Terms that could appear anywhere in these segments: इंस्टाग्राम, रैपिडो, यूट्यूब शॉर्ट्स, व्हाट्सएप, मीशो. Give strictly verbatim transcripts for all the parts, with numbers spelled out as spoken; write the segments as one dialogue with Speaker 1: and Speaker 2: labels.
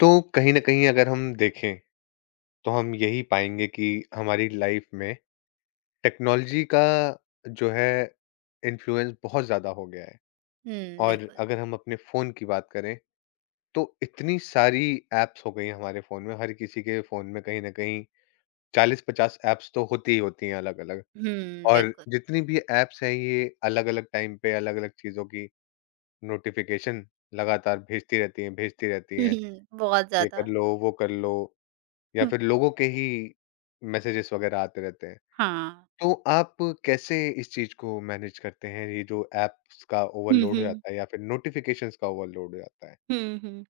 Speaker 1: तो कहीं ना कहीं अगर हम देखें तो हम यही पाएंगे कि हमारी लाइफ में टेक्नोलॉजी का जो है इन्फ्लुएंस बहुत ज़्यादा हो गया है।
Speaker 2: हुँ,
Speaker 1: और
Speaker 2: बिल्कुल।
Speaker 1: अगर हम अपने फ़ोन की बात करें तो इतनी सारी एप्स हो गई हैं हमारे फ़ोन में, हर किसी के फ़ोन में कहीं ना कहीं चालीस पचास एप्स तो होती ही होती हैं अलग अलग।
Speaker 2: हुँ,
Speaker 1: और
Speaker 2: बिल्कुल।
Speaker 1: जितनी भी एप्स हैं ये अलग अलग टाइम पे अलग अलग चीज़ों की नोटिफिकेशन लगातार भेजती रहती हैं भेजती रहती
Speaker 2: हुँ,
Speaker 1: हैं,
Speaker 2: हुँ, बहुत
Speaker 1: ये कर
Speaker 2: ज़्यादा।
Speaker 1: लो वो कर लो, या
Speaker 2: हुँ।
Speaker 1: फिर लोगों के ही मैसेजेस वगैरह आते रहते हैं।
Speaker 2: हाँ।
Speaker 1: तो आप कैसे इस चीज़ को मैनेज करते हैं, ये जो ऐप्स का
Speaker 2: हुँ,
Speaker 1: ओवरलोड हो
Speaker 2: हुँ।
Speaker 1: जाता है या फिर नोटिफ़िकेशंस का ओवरलोड हो जाता है?
Speaker 2: हुँ, हुँ।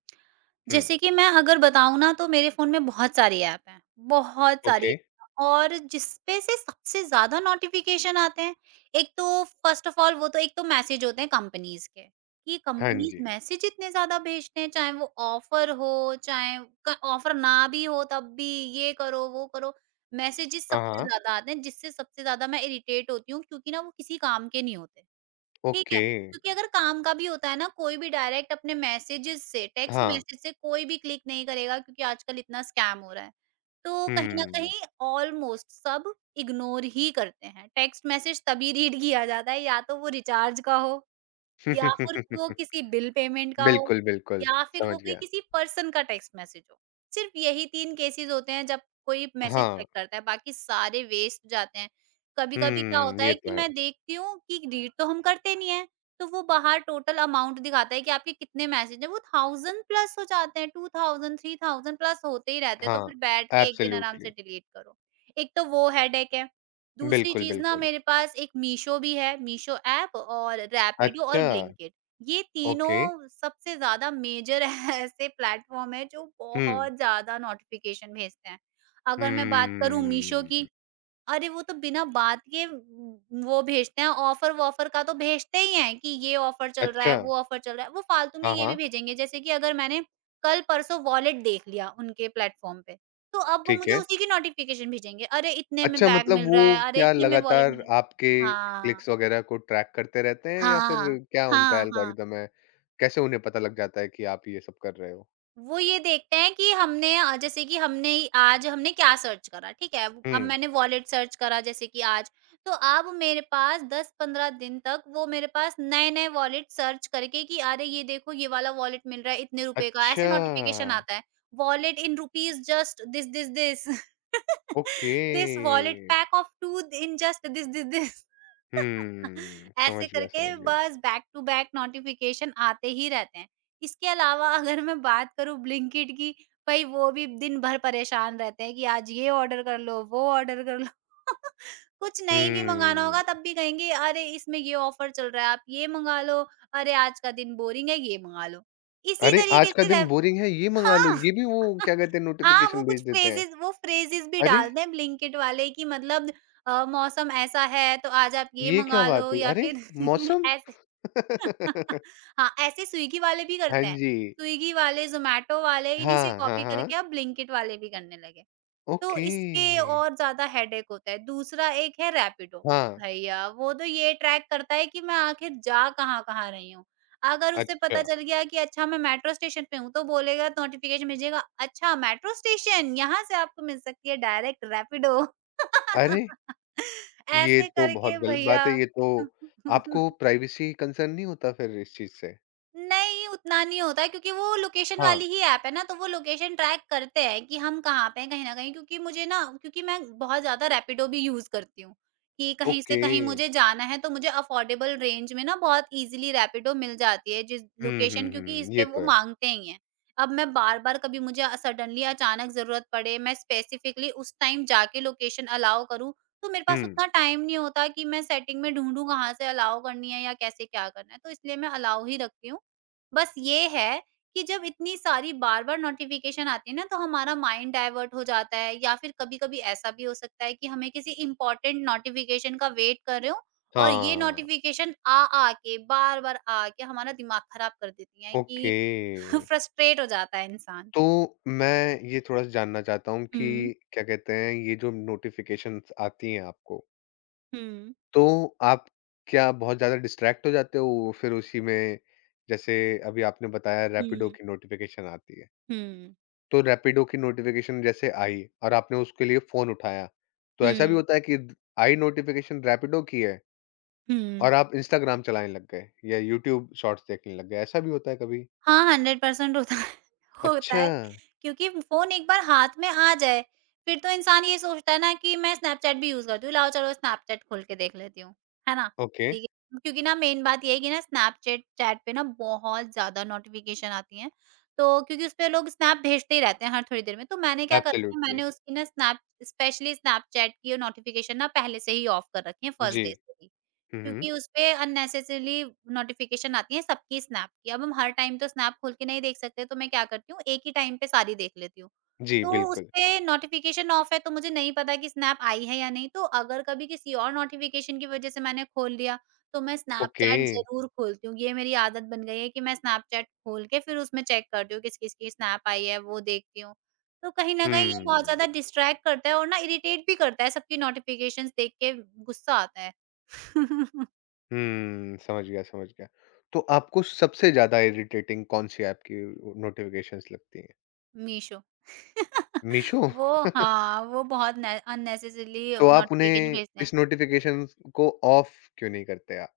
Speaker 1: हुँ,
Speaker 2: जैसे कि मैं अगर बताऊँ ना तो मेरे फ़ोन में बहुत सारी ऐप हैं, बहुत सारी
Speaker 1: ओके।
Speaker 2: ऐप हैं, और जिसपे से सबसे ज़्यादा नोटिफ़िकेशन आते हैं, एक तो फ़र्स्ट ऑफ़ ऑल वो तो एक तो मैसेज होते हैं कंपनीज़ के, कि
Speaker 1: हाँ
Speaker 2: कंपनीज़
Speaker 1: जी।
Speaker 2: मैसेज इतने ज़्यादा भेजते हैं, चाहे वो ऑफ़र हो, चाहे क ऑफ़र ना भी हो तब भी ये करो, वो करो, मैसेजेस
Speaker 1: हाँ,
Speaker 2: सबसे
Speaker 1: हाँ।
Speaker 2: ज़्यादा आते हैं जिससे सबसे ज़्यादा मैं इरिटेट होती हूँ क्योंकि ना वो किसी काम के नहीं होते। ठीक है,
Speaker 1: ओके।
Speaker 2: क्योंकि अगर काम का भी होता है ना, कोई भी डायरेक्ट अपने मैसेजेज़ से, टेक्स्ट
Speaker 1: हाँ।
Speaker 2: मैसेज से कोई भी क्लिक नहीं करेगा क्योंकि आजकल इतना स्कैम हो रहा है। तो कहीं न
Speaker 1: हुँ।
Speaker 2: कहीं ऑलमोस्ट सब इग्नोर ही करते हैं। टेक्स्ट मैसेज तभी रीड किया जाता है या तो वो रिचार्ज का हो या फिर वो किसी बिल पेमेंट का हो,
Speaker 1: बिल्कुल, बिल्कुल।
Speaker 2: या फिर वो
Speaker 1: समझ
Speaker 2: कोई
Speaker 1: गया।
Speaker 2: किसी पर्सन का टेक्स्ट मैसेज हो। सिर्फ यही तीन केसेज़ होते हैं जब कोई मैसेज
Speaker 1: हाँ।
Speaker 2: चेक करता है, बाकी सारे वेस्ट जाते हैं। कभी-कभी क्या
Speaker 1: हुँ,
Speaker 2: होता
Speaker 1: ये
Speaker 2: है
Speaker 1: तो
Speaker 2: कि
Speaker 1: है।
Speaker 2: मैं देखती हूँ कि रीड तो हम करते नहीं हैं, तो वो बाहर टोटल अमाउंट दिखाता है कि आपके कितने मैसेज हैं, वो वन थाउज़ेंड प्लस हो जाते हैं, two thousand, three thousand plus होते ही रहते हैं, तो
Speaker 1: हाँ,
Speaker 2: फिर बैठ के एक दिन आराम
Speaker 1: एब्सोल्यूटली।
Speaker 2: से डिलीट करो। एक तो वो हेडेक है। दूसरी
Speaker 1: बिल्कुल,
Speaker 2: चीज़ ना
Speaker 1: बिल्कुल।
Speaker 2: मेरे पास एक मीशो भी है, मीशो ऐप और रैपिडो और
Speaker 1: अच्छा,
Speaker 2: ब्लिंकिट। ये
Speaker 1: ओके।
Speaker 2: तीनों सबसे ज़्यादा मेजर ऐसे प्लेटफ़ॉर्म हैं जो
Speaker 1: हुँ।
Speaker 2: बहुत ज़्यादा नोटिफ़िकेशन भेजते हैं। अगर मैं बात करूँ मीशो की,
Speaker 1: हुँ।
Speaker 2: अरे वो तो बिना बात के म, वो भेजते हैं ऑफर-वॉफर का तो भेजते ही हैं कि ये ऑफर चल रहा
Speaker 1: अच्छा।
Speaker 2: है, वो ऑफर चल रहा है। वो फालतू में
Speaker 1: हाँ,
Speaker 2: ये भी
Speaker 1: हाँ।
Speaker 2: भेजेंगे जैसे कि अगर मैंने कल-परसों वॉलेट देख लिया उनके प्लेटफ़ॉर्म पे, तो अब वो
Speaker 1: ठीक
Speaker 2: मुझे
Speaker 1: है।
Speaker 2: उसी की नोटिफ़िकेशन भेजेंगे, "अरे इतने में
Speaker 1: अच्छा
Speaker 2: बैग
Speaker 1: मतलब
Speaker 2: मिल
Speaker 1: वो
Speaker 2: रहा है, अरे
Speaker 1: क्या
Speaker 2: इतने में वॉलेट मिल
Speaker 1: लगातार आपके
Speaker 2: रहा है।" हाँ।
Speaker 1: क्लिक्स वगैरह को ट्रैक करते रहते हैं या फिर
Speaker 2: हाँ।
Speaker 1: क्या उनका
Speaker 2: हाँ, हाँ।
Speaker 1: एल्गोरिदम है? कैसे उन्हें पता लग जाता है कि आप ये सब कर रहे हो?
Speaker 2: वो ये देखते हैं कि हमने अ, जैसे कि हमने आज हमने क्या सर्च करा, ठीक है? अब
Speaker 1: हुँ।
Speaker 2: मैंने वॉलेट सर्च करा जैसे कि आज, तो अब मेरे पास दस पंद्रह दिन तक वो मेरे पास नए-नए वॉलेट सर्च करके कि अरे ये देखो ये वाला वॉलेट मिल रहा है इतने रुपए का,
Speaker 1: अच्छा,
Speaker 2: ऐसे नोटिफ़िकेशन आता है, wallet in rupees just this, this, this.
Speaker 1: Okay.
Speaker 2: This wallet pack of two in just this, this, this.
Speaker 1: हुँ, समझ
Speaker 2: ऐसे
Speaker 1: गया, समझ
Speaker 2: करके
Speaker 1: गया।
Speaker 2: बस बैक टू बैक नोटिफ़िकेशन आते ही रहते हैं। इसके अलावा अगर मैं बात करूँ ब्लिंकिट की, भई वो भी दिन भर परेशान रहते हैं कि आज ये ऑर्डर कर लो, वो ऑर्डर कर लो। कुछ नहीं भी मँगाना होगा
Speaker 1: हुँ।
Speaker 2: तब भी कहेंगे अरे इसमें ये ऑफर चल रहा है, आप ये मँगा लो, अरे आज का दिन बोरिंग है, ये मँगा लो। इसी
Speaker 1: अरे! आज
Speaker 2: तरीके
Speaker 1: का
Speaker 2: से
Speaker 1: दिन
Speaker 2: रेफ
Speaker 1: बोरिंग है, ये मँगा लो,
Speaker 2: हाँ।
Speaker 1: ये भी वो क्या कहते हैं
Speaker 2: हाँ, वो
Speaker 1: नोटिफ़िकेशन भेज
Speaker 2: कुछ
Speaker 1: देते हैं।
Speaker 2: फ्रेज़ेज़ वो फ्रेज़ेज़ भी
Speaker 1: अरे!
Speaker 2: डालते हैं ब्लिंकिट वाले कि मतलब अ, मौसम ऐसा है तो आज आप ये
Speaker 1: ये क्या
Speaker 2: मँगा
Speaker 1: बात
Speaker 2: लो
Speaker 1: हुई?
Speaker 2: या
Speaker 1: अरे!
Speaker 2: फिर
Speaker 1: मौसम?
Speaker 2: ऐसे। हाँ, ऐसे स्विगी वाले भी
Speaker 1: हाँ
Speaker 2: करते हैं।
Speaker 1: जी।
Speaker 2: स्विगी वाले, ज़ोमैटो वाले इन्हीं से
Speaker 1: हाँ, हाँ,
Speaker 2: कॉपी
Speaker 1: हाँ।
Speaker 2: करके अब ब्लिंकिट वाले भी करने लगे। तो
Speaker 1: ओके।
Speaker 2: इसके और ज़्यादा हेडेक होता है। दूसरा एक है रैपिडो।
Speaker 1: हाँ।
Speaker 2: भैया, वो तो ये ट्रैक करता है कि मैं आखिर जा कहाँ-कहाँ रही हूँ। अगर उसे
Speaker 1: अच्छा,
Speaker 2: पता चल गया कि अच्छा मैं मेट्रो स्टेशन पे हूँ, तो बोलेगा नोटिफ़िकेशन भेजेगा, "अच्छा मेट्रो स्टेशन! यहाँ से आपको मिल सकती है डायरेक्ट रैपिडो।"
Speaker 1: अरे! ये
Speaker 2: ऐसे
Speaker 1: तो बहुत
Speaker 2: करके
Speaker 1: गलत बात है,
Speaker 2: भैया।
Speaker 1: ये तो आपको प्राइवेसी कंसर्न नहीं होता फिर इस चीज़ से?
Speaker 2: नहीं, उतना नहीं होता है क्योंकि वो लोकेशन
Speaker 1: हाँ,
Speaker 2: वाली ही ऐप है ना, तो वो लोकेशन ट्रैक करते हैं कि हम कहाँ पे हैं कहीं न कहीं, क्योंकि मुझे ना क्योंकि मैं बहुत ज़्यादा रैपिडो भी यूज़ करती हूँ, कि कहीं से
Speaker 1: ओके।
Speaker 2: कहीं मुझे जाना है तो मुझे अफोर्डेबल रेंज में ना बहुत ईज़िली रैपिडो मिल जाती है, जिस
Speaker 1: हुँ, हुँ,
Speaker 2: लोकेशन क्योंकि इस
Speaker 1: हुँ,
Speaker 2: पे
Speaker 1: ये तो
Speaker 2: वो
Speaker 1: है।
Speaker 2: माँगते ही हैं। अब मैं बार-बार, कभी मुझे अ, सडनली अचानक ज़रूरत पड़े, मैं स्पेसिफिकली उस टाइम जाके लोकेशन अलाउ करूँ, तो मेरे पास
Speaker 1: हुँ,
Speaker 2: उतना टाइम नहीं होता कि मैं सेटिंग में ढूँढूँ कहाँ से अलाउ करनी है या कैसे क्या करना है, तो इसलिए मैं अलाउ ही रखती हूँ। बस ये है कि जब इतनी सारी बार-बार नोटिफ़िकेशन आती है ना, तो हमारा माइंड डाइवर्ट हो जाता है या फिर कभी-कभी ऐसा भी हो सकता है कि हमें किसी इम्पोर्टेंट नोटिफ़िकेशन का वेट कर रहे हो और ये
Speaker 1: हाँ,
Speaker 2: नोटिफ़िकेशन आ-आ के, बार-बार आ के हमारा दिमाग खराब कर देती हैं कि
Speaker 1: ओके।
Speaker 2: फ्रस्ट्रेट हो जाता है इंसान।
Speaker 1: तो मैं ये थोड़ा-सा जानना चाहता हूँ कि
Speaker 2: हुँ,
Speaker 1: क्या कहते हैं, ये जो नोटिफ़िकेशंस आती हैं आपको,
Speaker 2: हुँ,
Speaker 1: तो आप क्या बहुत ज़्यादा डिस्ट्रैक्ट हो जाते हो फिर उसी में? जैसे अभी आपने बताया रैपिडो
Speaker 2: हुँ,
Speaker 1: की नोटिफ़िकेशन आती है।
Speaker 2: हुँ,
Speaker 1: तो रैपिडो की नोटिफ़िकेशन जैसे आई और आपने उसके लिए फ़ोन उठाया, तो ऐसा भी
Speaker 2: हुँ,
Speaker 1: होता है कि द आई नोटिफ़िकेशन रैपिडो की है
Speaker 2: हुँ।
Speaker 1: और आप इंस्टाग्राम चलाने लग गए या यूट्यूब शॉर्ट्स देखने लग गए, ऐसा भी होता है कभी?
Speaker 2: हाँ, हंड्रेड परसेंट होता है, होता
Speaker 1: अच्छा,
Speaker 2: है, क्योंकि फ़ोन एक बार हाथ में आ जाए, फिर तो इंसान ये सोचता है ना कि मैं स्नैपचैट भी यूज़ करती हूँ, लाओ चलो स्नैपचैट खोल के देख लेती हूँ, है ना?
Speaker 1: ओके,
Speaker 2: ठीक है, क्योंकि ना मेन बात ये है कि ना स्नैपचैट चैट पे ना बहुत ज़्यादा नोटिफ़िकेशन आती हैं, तो क्योंकि उसपे लोग स्नैप भेजते ही रहते हैं हर थोड़ी देर में, तो मैंने क्या करा है,
Speaker 1: एब्सोल्युटली।
Speaker 2: मैंने उसकी ना स्नैप स्पेशली स्नैपचैट की नोटिफ़िकेशन ना पहले से ही ऑफ कर रखी है फर्स्ट
Speaker 1: जी।
Speaker 2: डे से ही।
Speaker 1: हुँ, हुँ।
Speaker 2: क्योंकि उसपे अननेसेसरीली नोटिफ़िकेशन आती है सबकी स्नैप की। अब हम हर टाइम तो स्नैप खोल के नहीं देख सकते, तो मैं क्या करती हूँ, एक ही टाइम पे सारी देख लेती हूँ।
Speaker 1: जी,
Speaker 2: तो
Speaker 1: बिल्कुल।
Speaker 2: उसपे नोटिफ़िकेशन ऑफ है, तो मुझे नहीं पता कि स्नैप आई है या नहीं, तो अगर कभी किसी और नोटिफ़िकेशन की वज़ह से मैंने खोल लिया, तो मैं
Speaker 1: ओके।
Speaker 2: स्नैपचैट ज़रूर खोलती हूँ। ये मेरी आदत बन गई है कि मैं स्नैपचैट खोल के फिर उसमें चेक करती हूँ, किस-किस की स्नैप आई है, वो देखती हूँ। तो कहीं न कहीं ये बहुत
Speaker 1: हुँ।
Speaker 2: ज़्यादा डिस्ट्रैक्ट करता है और ना इरिटेट भी करता है, सबकी नोटिफ़िकेशंस देख के गुस्सा आता है।
Speaker 1: हुँ, समझ गया, समझ गया। तो आपको सबसे ज़्यादा इरिटेटिंग कौन-सी ऐप की अ, नोटिफ़िकेशंस लगती हैं?
Speaker 2: मीशो।
Speaker 1: मीशो?
Speaker 2: वो, हाँ, वो बहुत ने अननेसेसरीली
Speaker 1: तो आप
Speaker 2: नोटिफ़िकेशन
Speaker 1: उन्हें
Speaker 2: भेजते हैं।
Speaker 1: इस नोटिफ़िकेशंस को ऑफ क्यों नहीं करते आप?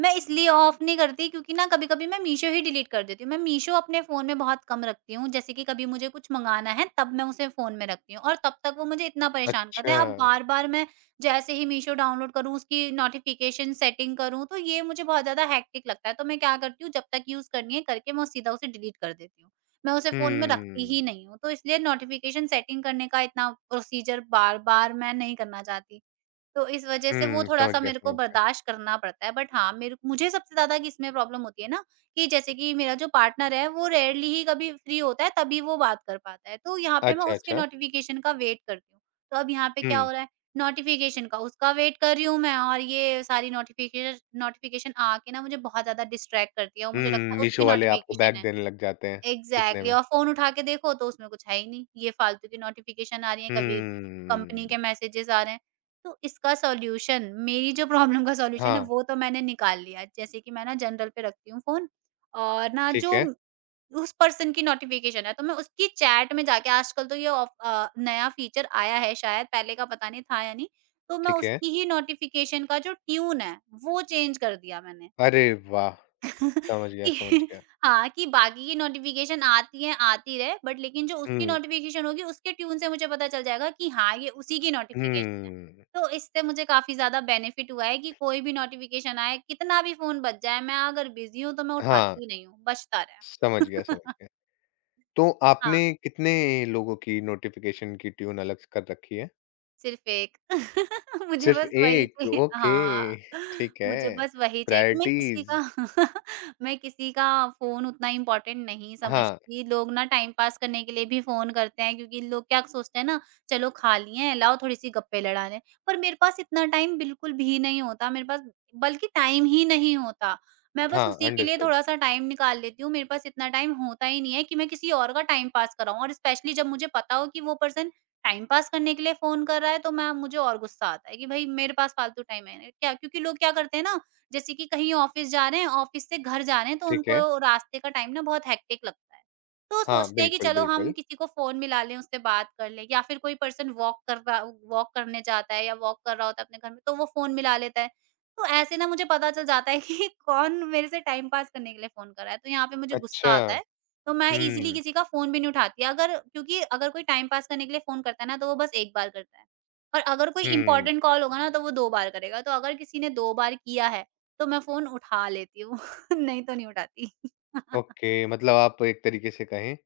Speaker 2: मैं इसलिए ऑफ नहीं करती क्योंकि ना कभी-कभी मैं मीशो ही डिलीट कर देती हूँ। मैं मीशो अपने फ़ोन में बहुत कम रखती हूँ, जैसे कि कभी मुझे कुछ मँगाना है तब मैं उसे फ़ोन में रखती हूँ और तब तक वो मुझे इतना परेशान करते
Speaker 1: अच्छा।
Speaker 2: हैं। अब बार-बार मैं जैसे ही मीशो डाउनलोड करूँ, उसकी नोटिफ़िकेशन सेटिंग करूँ, तो ये मुझे बहुत ज़्यादा हेक्टिक लगता है। तो मैं क्या करती हूँ, जब तक यूज़ करनी है करके मैं सीधा उसे डिलीट कर देती हूँ। मैं उसे फ़ोन में रखती ही
Speaker 1: हुँ।
Speaker 2: नहीं हूँ, तो इसलिए नोटिफ़िकेशन सेटिंग करने का इतना प्रोसीजर बार-बार मैं नहीं करना चाहती। तो इस वजह से वो
Speaker 1: हुँ, समझ
Speaker 2: थोड़ा-सा
Speaker 1: गया,
Speaker 2: मेरे को
Speaker 1: समझ गया।
Speaker 2: बर्दाश्त करना पड़ता है। बट हाँ, मेरे मुझे सबसे ज़्यादा किसमें प्रॉब्लम होती है ना कि जैसे कि मेरा जो पार्टनर है, वो रेयरली ही कभी फ्री होता है, तभी वो बात कर पाता है। तो यहाँ पे मैं
Speaker 1: अच्छा,
Speaker 2: उसके
Speaker 1: अच्छा।
Speaker 2: नोटिफ़िकेशन का वेट करती हूँ। तो अब यहाँ पे क्या
Speaker 1: हुँ,
Speaker 2: हो रहा है, नोटिफ़िकेशन का उसका वेट कर रही हूँ मैं और ये सारी नोटिफ़िकेश नोटिफ़िकेशन आके ना मुझे बहुत ज़्यादा डिस्ट्रैक्ट करती है और
Speaker 1: हुँ,
Speaker 2: मुझे लगता है उसकी
Speaker 1: मीशो वाले आपको
Speaker 2: नोटिफ़िकेशन
Speaker 1: बैग
Speaker 2: है।
Speaker 1: देने लग जाते हैं इतने
Speaker 2: एग्ज़ैक्टली,
Speaker 1: में।
Speaker 2: और फ़ोन उठा के देखो तो उसमें कुछ है ही नहीं। ये फालतू की नोटिफ़िकेशन आ रही है, कभी कंपनी के
Speaker 1: हुँ।
Speaker 2: मैसेजेस आ रहे हैं। तो इसका सॉल्यूशन, मेरी जो प्रॉब्लम का सॉल्यूशन है
Speaker 1: हाँ,
Speaker 2: वो तो मैंने निकाल लिया है। जैसे कि मैं ना जनरल पे रखती हूँ फ़ोन और ना
Speaker 1: ठीक
Speaker 2: जो
Speaker 1: है,
Speaker 2: उस पर्सन की नोटिफ़िकेशन है तो मैं उसकी चैट में जाके, आजकल तो ये ऑफ अ, नया फ़ीचर आया है शायद, पहले का पता नहीं था या नहीं। तो मैं
Speaker 1: ठीक है।
Speaker 2: उसकी ही नोटिफ़िकेशन का जो ट्यून है वो चेंज कर दिया मैंने।
Speaker 1: अरे वाह! समझ गया,
Speaker 2: कि
Speaker 1: समझ गया।
Speaker 2: हाँ, कि बाकी की नोटिफ़िकेशन आती है, आती रहे बट लेकिन जो उसकी
Speaker 1: हुँ,
Speaker 2: नोटिफ़िकेशन होगी उसके ट्यून से मुझे पता चल जाएगा कि हाँ, ये उसी की नोटिफ़िकेशन है।
Speaker 1: हुँ।
Speaker 2: तो इससे मुझे काफ़ी ज़्यादा बेनिफिट हुआ है कि कोई भी नोटिफ़िकेशन आए, कितना भी फ़ोन बज जाए, मैं अगर बिज़ी हूँ तो मैं
Speaker 1: हाँ,
Speaker 2: उठाती ही नहीं हूँ, बजता
Speaker 1: समझ गया,
Speaker 2: रहे।
Speaker 1: समझ गया। तो
Speaker 2: हाँ।
Speaker 1: आपने कितने लोगों की नोटिफ़िकेशन की ट्यून अलग से कर रखी है?
Speaker 2: सिर्फ़ एक। मुझे
Speaker 1: सिर्फ़
Speaker 2: बस वही
Speaker 1: एक,
Speaker 2: चाहिए,
Speaker 1: ओके,
Speaker 2: हाँ,
Speaker 1: ठीक
Speaker 2: मुझे
Speaker 1: है।
Speaker 2: बस वही चाहिए कि मैं किसी
Speaker 1: प्रायोरिटीज़।
Speaker 2: का मैं किसी का फ़ोन उतना इम्पोर्टेंट नहीं
Speaker 1: हाँ,
Speaker 2: समझती। लोग ना टाइम पास करने के लिए भी फ़ोन करते हैं क्योंकि लोग क्या सोचते हैं ना, चलो खा लिए हैं, लाओ थोड़ी-सी गप्पें लड़ा लें। पर मेरे पास इतना टाइम बिल्कुल भी नहीं होता, मेरे पास बल्कि टाइम ही नहीं होता। मैं बस
Speaker 1: हाँ,
Speaker 2: उसी के लिए
Speaker 1: अंडरस्टूड।
Speaker 2: थोड़ा-सा टाइम निकाल लेती हूँ। मेरे पास इतना टाइम होता ही नहीं है कि मैं किसी और का टाइम पास कराऊँ, और स्पेशली जब मुझे पता हो कि वो पर्सन टाइम पास करने के लिए फ़ोन कर रहा है तो मैं मुझे और गुस्सा आता है कि भई मेरे पास फ़ालतू टाइम है क्या, क्योंकि लोग क्या करते हैं ना, जैसे कि कहीं ऑफ़िस जा रहे हैं, ऑफ़िस से घर जा रहे हैं तो
Speaker 1: ठीक है।
Speaker 2: उनको रास्ते का टाइम ना बहुत हेक्टिक लगता है। तो
Speaker 1: हाँ,
Speaker 2: सोचते हैं कि
Speaker 1: बिल्कुल,
Speaker 2: चलो हम
Speaker 1: बिल्कुल।
Speaker 2: किसी को फ़ोन मिला लें, उससे बात कर लें, या फिर कोई पर्सन वॉक कर रहा वॉक करने जाता है या वॉक कर रहा होता है अपने घर में, तो वो फ़ोन मिला लेता है। तो ऐसे ना मुझे पता चल जाता है कि कौन मेरे से टाइम पास करने के लिए फ़ोन कर रहा है, तो यहाँ पे मुझे गुस्सा
Speaker 1: अच्छा।
Speaker 2: आता है। तो मैं ईज़िली
Speaker 1: हुँ,
Speaker 2: किसी का फ़ोन भी नहीं उठाती, अगर क्योंकि अगर कोई टाइम पास करने के लिए फ़ोन करता है ना, तो वो बस एक बार करता है, और अगर कोई
Speaker 1: हुँ।
Speaker 2: इम्पोर्टेंट कॉल होगा ना, तो वो दो बार करेगा। तो अगर किसी ने दो बार किया है, तो मैं फ़ोन उठा लेती हूँ, नहीं तो नहीं उठाती।
Speaker 1: ओके, मतलब आप एक तरीके से कहें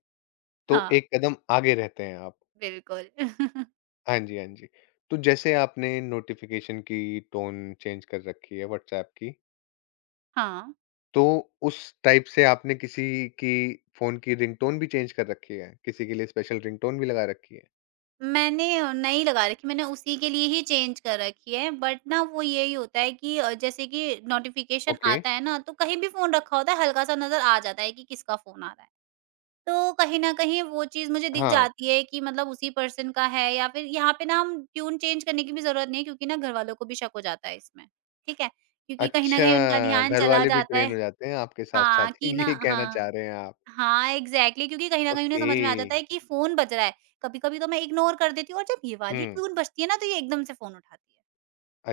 Speaker 1: तो
Speaker 2: हाँ,
Speaker 1: एक कदम आगे रहते हैं आप।
Speaker 2: बिल्कुल।
Speaker 1: हाँ जी, हाँ जी। तो जैसे आपने नोटिफ़िकेशन की टोन चेंज कर रखी है व्हाट्सएप की,
Speaker 2: हाँ,
Speaker 1: तो उस टाइप से आपने किसी की फ़ोन की रिंगटोन भी चेंज कर रखी है? किसी के लिए स्पेशल रिंगटोन भी लगा रखी है?
Speaker 2: मैंने नहीं लगा रखी, मैंने उसी के लिए ही चेंज कर रखी है। बट ना वो यही होता है कि अ, जैसे कि नोटिफ़िकेशन
Speaker 1: ओके।
Speaker 2: आता है ना, तो कहीं भी फ़ोन रखा होता है, हल्का-सा नज़र आ जाता है कि किसका फ़ोन आ रहा है। तो कहीं न कहीं वो चीज़ मुझे दिख
Speaker 1: हाँ।
Speaker 2: जाती है कि मतलब उसी पर्सन का है, या फिर यहाँ पे ना हम ट्यून चेंज करने की भी ज़रूरत नहीं है, क्योंकि ना घरवालों को भी शक हो जाता है इसमें, ठीक है? क्योंकि कहीं न
Speaker 1: अच्छा,
Speaker 2: कहीं उनका ध्यान चला
Speaker 1: घरवाले भी
Speaker 2: जाता
Speaker 1: ट्रेन
Speaker 2: है।
Speaker 1: हो जाते हैं आपके
Speaker 2: हाँ,
Speaker 1: साथ-साथ,
Speaker 2: कि ना
Speaker 1: ये कहना चाह
Speaker 2: हाँ।
Speaker 1: रहे हैं आप।
Speaker 2: हाँ, एग्ज़ैक्टली, क्योंकि कहीं न कहीं उन्हें
Speaker 1: ओके।
Speaker 2: समझ में आ जाता है कि फ़ोन बज रहा है। कभी-कभी तो मैं इग्नोर कर देती हूँ, और जब ये वाली
Speaker 1: हुँ।
Speaker 2: ट्यून बजती है ना, तो ये एकदम से फ़ोन उठाती है।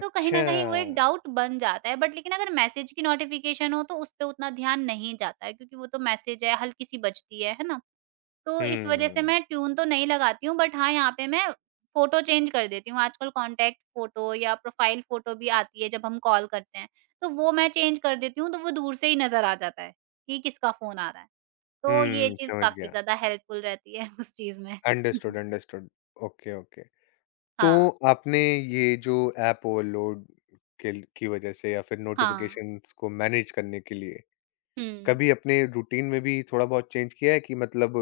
Speaker 2: तो कहीं न कहीं वो एक डाउट बन जाता है, बट लेकिन अगर मैसेज की नोटिफ़िकेशन हो तो उस पे उतना ध्यान नहीं जाता है, क्योंकि वो तो मैसेज है, हल्की-सी बजती है, है ना? तो इस वजह से
Speaker 1: हुँ।
Speaker 2: मैं ट्यून तो नहीं लगाती हूँ, बट हाँ, यहाँ पे मैं फ़ोटो चेंज कर देती हूँ। आजकल कॉन्टैक्ट फ़ोटो या प्रोफ़ाइल फ़ोटो भी आती है जब हम कॉल करते हैं, तो वो मैं चेंज कर देती हूँ, तो वो दूर से ही नज़र आ जाता है कि किसका फ़ोन आ रहा है। तो ये
Speaker 1: हुँ,
Speaker 2: चीज़
Speaker 1: समझ
Speaker 2: काफ़ी
Speaker 1: गया।
Speaker 2: ज़्यादा हेल्पफुल रहती है उस चीज़ में।
Speaker 1: Understood, understood. Okay, okay. तो
Speaker 2: हाँ,
Speaker 1: आपने ये जो ऐप ओवरलोड के ल की वजह से या फिर
Speaker 2: हाँ।
Speaker 1: नोटिफ़िकेशंस को मैनेज करने के लिए,
Speaker 2: हुँ।
Speaker 1: कभी अपने रूटीन में भी थोड़ा-बहुत चेंज किया है कि मतलब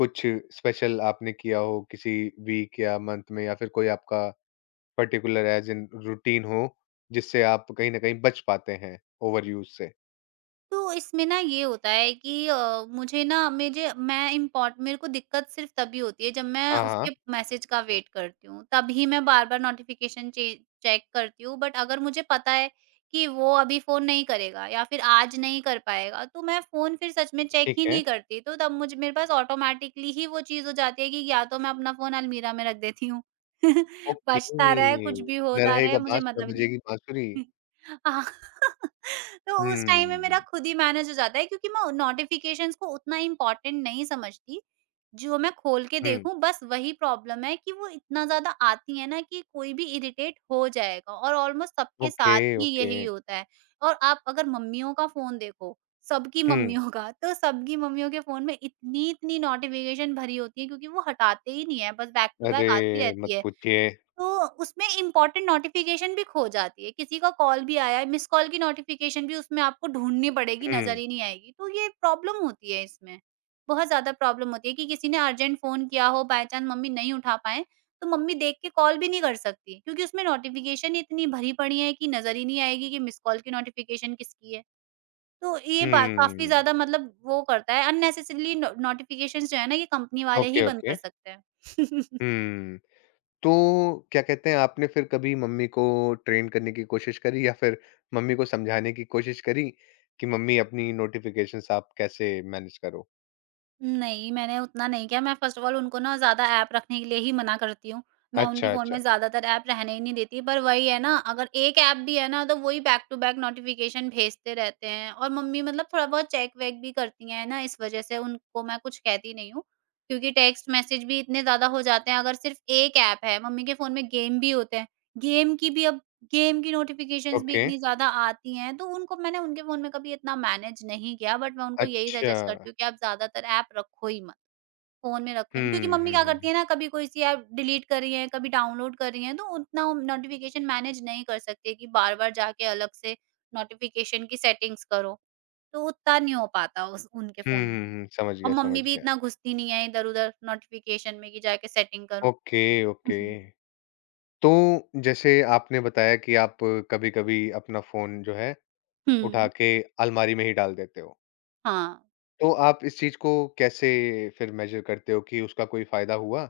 Speaker 1: कुछ स्पेशल आपने किया हो किसी वीक या मंथ में, या फिर कोई आपका पर्टिकुलर एज़ इन रूटीन हो, जिससे आप कहीं न कहीं बच पाते हैं ओवरयूज़ से?
Speaker 2: तो इसमें ना ये होता है कि अ, मुझे ना मुझे मैं इम्पोर्ट मेरे को दिक्कत सिर्फ तभी होती है जब मैं
Speaker 1: हाँ, हाँ।
Speaker 2: उसके मैसेज का वेट करती हूँ, तभी मैं बार बार नोटिफिकेशन चेक करती हूँ। बट अगर मुझे पता है कि वो अभी फोन नहीं करेगा या फिर आज नहीं कर पाएगा, तो मैं फोन फिर सच में चेक
Speaker 1: ठीक
Speaker 2: ही
Speaker 1: है।
Speaker 2: नहीं करती, तो तब मुझे मेरे पास ऑटोमेटिकली ही वो चीज हो जाती है कि या तो मैं अपना फोन अलमीरा में रख देती हूँ।
Speaker 1: ओके।
Speaker 2: बचता रहे, कुछ भी
Speaker 1: न
Speaker 2: होता
Speaker 1: रहेगा
Speaker 2: रहे, मुझे
Speaker 1: बाँस, न
Speaker 2: मतलब नहीं है।
Speaker 1: बजेगी बाँसुरी।
Speaker 2: हाँ। तो उस टाइम में मेरा
Speaker 1: हुँ,
Speaker 2: खुद ही मैनेज हो जाता है, क्योंकि मैं नोटिफिकेशंस को उतना इम्पोर्टेंट नहीं समझती। जो मैं खोल के
Speaker 1: हुँ,
Speaker 2: देखूँ, बस वही प्रॉब्लम है कि वो इतना ज़्यादा आती है ना, कि कोई भी इरिटेट हो जाएगा, और ऑलमोस्ट सबके
Speaker 1: ओके,
Speaker 2: साथ ही
Speaker 1: ओके,
Speaker 2: यही होता है। और आप अगर मम्मियों का फ़ोन देखो, सबकी
Speaker 1: हुँ,
Speaker 2: मम्मियों का, तो सबकी मम्मियों के फ़ोन में इतनी-इतनी नोटिफिकेशन भरी होती है, क्योंकि वो हटाते ही नहीं है, बस बैक टू
Speaker 1: अरे
Speaker 2: बैक आती रहती
Speaker 1: मत
Speaker 2: है।
Speaker 1: पूछिए।
Speaker 2: तो उसमें इम्पोर्टेंट नोटिफिकेशन भी खो जाती है। किसी का कॉल भी आया है, मिस्ड कॉल की नोटिफिकेशन भी उसमें आपको ढूँढनी पड़ेगी, नज़र
Speaker 1: हुँ,
Speaker 2: ही नहीं आएगी। तो ये प्रॉब्लम होती है इसमें। बहुत ज़्यादा प्रॉब्लम होती है कि किसी ने अर्जेंट फ़ोन किया हो, बाय चांस मम्मी नहीं उठा पाएँ, तो मम्मी देख के कॉल भी नहीं कर सकती, क्योंकि उसमें नोटिफिकेशन इतनी भरी पड़ी है कि नज़र ही नहीं आएगी कि मिस्ड कॉल की नोटिफिकेशन किसकी है। तो ये बा काफ़ी
Speaker 1: हुँ,
Speaker 2: ज़्यादा, मतलब वो करता है अननेसेसरीली नो नोटिफिकेशंस जो है ना, ये कंपनी वाले ही
Speaker 1: ओके,
Speaker 2: बंद कर
Speaker 1: ओके,
Speaker 2: सकते हैं।
Speaker 1: हुँ, तो क्या कहते हैं आपने फिर कभी मम्मी को ट्रेन करने की कोशिश करी या फिर मम्मी को समझाने की कोशिश करी कि मम्मी अपनी नोटिफ़िकेशंस आप कैसे मैनेज करो?
Speaker 2: नहीं, मैंने उतना नहीं किया। मैं फ़र्स्ट ऑफ़ ऑल उनको ना ज़्यादा ऐप रखने के लिए ही मना करती हूँ। मैं उनके
Speaker 1: अच्छा,
Speaker 2: फ़ोन
Speaker 1: अच्छा,
Speaker 2: में ज़्यादातर ऐप रहने ही नहीं देती, पर वही है ना, अगर एक ऐप भी है ना, तो वही बैक टू बैक नोटिफ़िकेशन भेजते रहते हैं, और मम्मी मतलब थोड़ा-बहुत चेक-वेक भी करती हैं ना, इस वज़ह से उनको मैं कुछ कहती नहीं हूँ। क्योंकि टेक्स्ट मैसेज भी इतने ज़्यादा हो जाते हैं, अगर सिर्फ़ एक ऐप है, मम्मी के फ़ोन में गेम भी होते हैं। गेम की भी अब गेम की नोटिफ़िकेशंस भी
Speaker 1: ओके,
Speaker 2: इतनी ज़्यादा आती हैं, तो उनको मैंने उनके फ़ोन में कभी इतना मैनेज नहीं किया, बट मैं उनको यही
Speaker 1: अच्छा,
Speaker 2: सजेस्ट करती हूँ कि आप ज़्यादातर ऐप रखो ही मत, फ़ोन में रखो ही मत। क्योंकि
Speaker 1: हुँ,
Speaker 2: मम्मी
Speaker 1: हुँ,
Speaker 2: क्या करती
Speaker 1: हुँ,
Speaker 2: है ना, कभी कोई सी ऐप डिलीट कर रही हैं, कभी डाउनलोड कर रही हैं, तो उतना नोटिफ़िकेशन मैनेज नहीं कर सकती कि बार-बार जाके अलग से नोटिफ़िकेशन की सेटिंग्स करो, तो उतना नहीं हो पाता उस उनके
Speaker 1: हुँ,
Speaker 2: फ़ोन में।
Speaker 1: हुँ, हुँ, समझ
Speaker 2: और
Speaker 1: गया, समझ
Speaker 2: मम्मी भी
Speaker 1: गया,
Speaker 2: इतना घुसती नहीं है इधर-उधर नोटिफ़िकेशन में कि जाके सेटिंग करूँ।
Speaker 1: ओके,
Speaker 2: हुँ,
Speaker 1: ओके।
Speaker 2: हुँ।
Speaker 1: तो जैसे आपने बताया कि आप कभी-कभी अपना फ़ोन जो है, उठा
Speaker 2: हुँ,
Speaker 1: के अलमारी में ही डाल देते हो।
Speaker 2: हाँ।
Speaker 1: तो आप इस चीज़ को कैसे फिर मेज़र करते हो कि उसका कोई फ़ायदा हुआ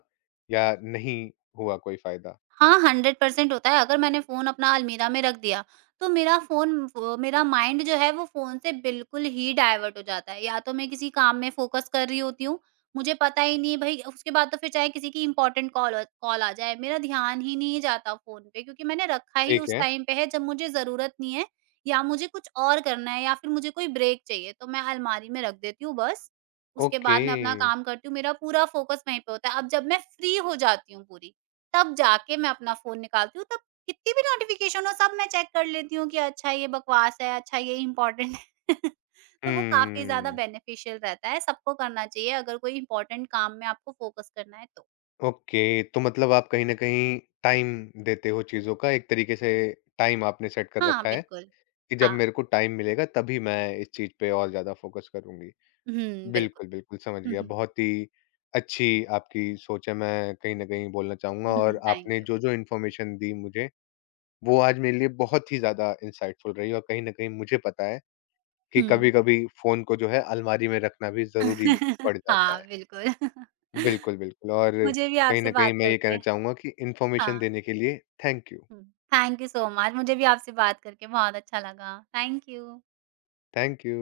Speaker 1: या नहीं हुआ, कोई फ़ायदा?
Speaker 2: हाँ, हंड्रेड परसेंट होता है। अगर मैंने फ़ोन अपना अलमीरा में रख दिया, तो मेरा फ़ोन व मेरा माइंड जो है वो फ़ोन से बिल्कुल ही डाइवर्ट हो जाता है। या तो मैं किसी काम में फ़ोकस कर रही होती हूँ, मुझे पता ही नहीं है भई उसके बाद, तो फिर चाहे किसी की इम्पोर्टेंट कॉल अ, कॉल आ जाए, मेरा ध्यान ही नहीं जाता फ़ोन पे, क्योंकि मैंने रखा ही
Speaker 1: ठीक
Speaker 2: उस
Speaker 1: है।
Speaker 2: टाइम पे है जब मुझे ज़रूरत नहीं है, या मुझे कुछ और करना है, या फिर मुझे कोई ब्रेक चाहिए, तो मैं अलमारी में रख देती हूँ बस। उसके
Speaker 1: ओके।
Speaker 2: बाद मैं अपना काम करती हूँ, मेरा पूरा फ़ोकस वहीं पे होता है। अब जब मैं फ्री हो जाती हूँ पूरी, तब जाके मैं अपना फ़ोन निकालती हूँ, तब कितनी भी नोटिफ़िकेशन हो, सब मैं चेक कर लेती हूँ कि अच्छा ये बकवास है, अच्छा ये इम्पोर्टेंट है। तो वो काफ़ी ज़्यादा
Speaker 1: हुँ।
Speaker 2: बेनिफिशियल रहता है, सबको करना चाहिए अगर कोई इम्पोर्टेंट काम में आपको फ़ोकस करना है तो।
Speaker 1: ओके, तो मतलब आप कहीं न कहीं टाइम देते हो चीज़ों का, एक तरीके से टाइम आपने सेट कर
Speaker 2: हाँ,
Speaker 1: रखा है
Speaker 2: बिल्कुल।
Speaker 1: कि जब
Speaker 2: हाँ।
Speaker 1: मेरे को टाइम मिलेगा तभी मैं इस चीज़ पे और ज़्यादा फ़ोकस करूँगी।
Speaker 2: हुँ, बिल्कुल।
Speaker 1: बिल्कुल, बिल्कुल, समझ
Speaker 2: हुँ,
Speaker 1: गया।
Speaker 2: हुँ।
Speaker 1: बहुत ही अच्छी आपकी सोच है, मैं कहीं न कहीं बोलना चाहूँगा, और
Speaker 2: हुँ, थैंक
Speaker 1: आपने
Speaker 2: यू।
Speaker 1: जो-जो इन्फॉर्मेशन दी मुझे, वो आज मेरे लिए बहुत ही ज़्यादा इनसाइटफुल रही और कहीं न कहीं मुझे पता है कि
Speaker 2: हुँ।
Speaker 1: कभी-कभी फ़ोन को जो है अलमारी में रखना भी ज़रूरी पड़ जाता
Speaker 2: हाँ,
Speaker 1: है।
Speaker 2: बिल्कुल।
Speaker 1: बिल्कुल, बिल्कुल, और
Speaker 2: मुझे भी
Speaker 1: कहीं
Speaker 2: आपसे
Speaker 1: न कहीं
Speaker 2: बात
Speaker 1: मैं ये कहना
Speaker 2: करके
Speaker 1: चाहूँगा कि
Speaker 2: हाँ,
Speaker 1: इन्फॉर्मेशन देने के लिए थैंक यू।
Speaker 2: हुँ। Thank you so much. मुझे भी आपसे बात करके बहुत अच्छा लगा। Thank you.
Speaker 1: Thank you.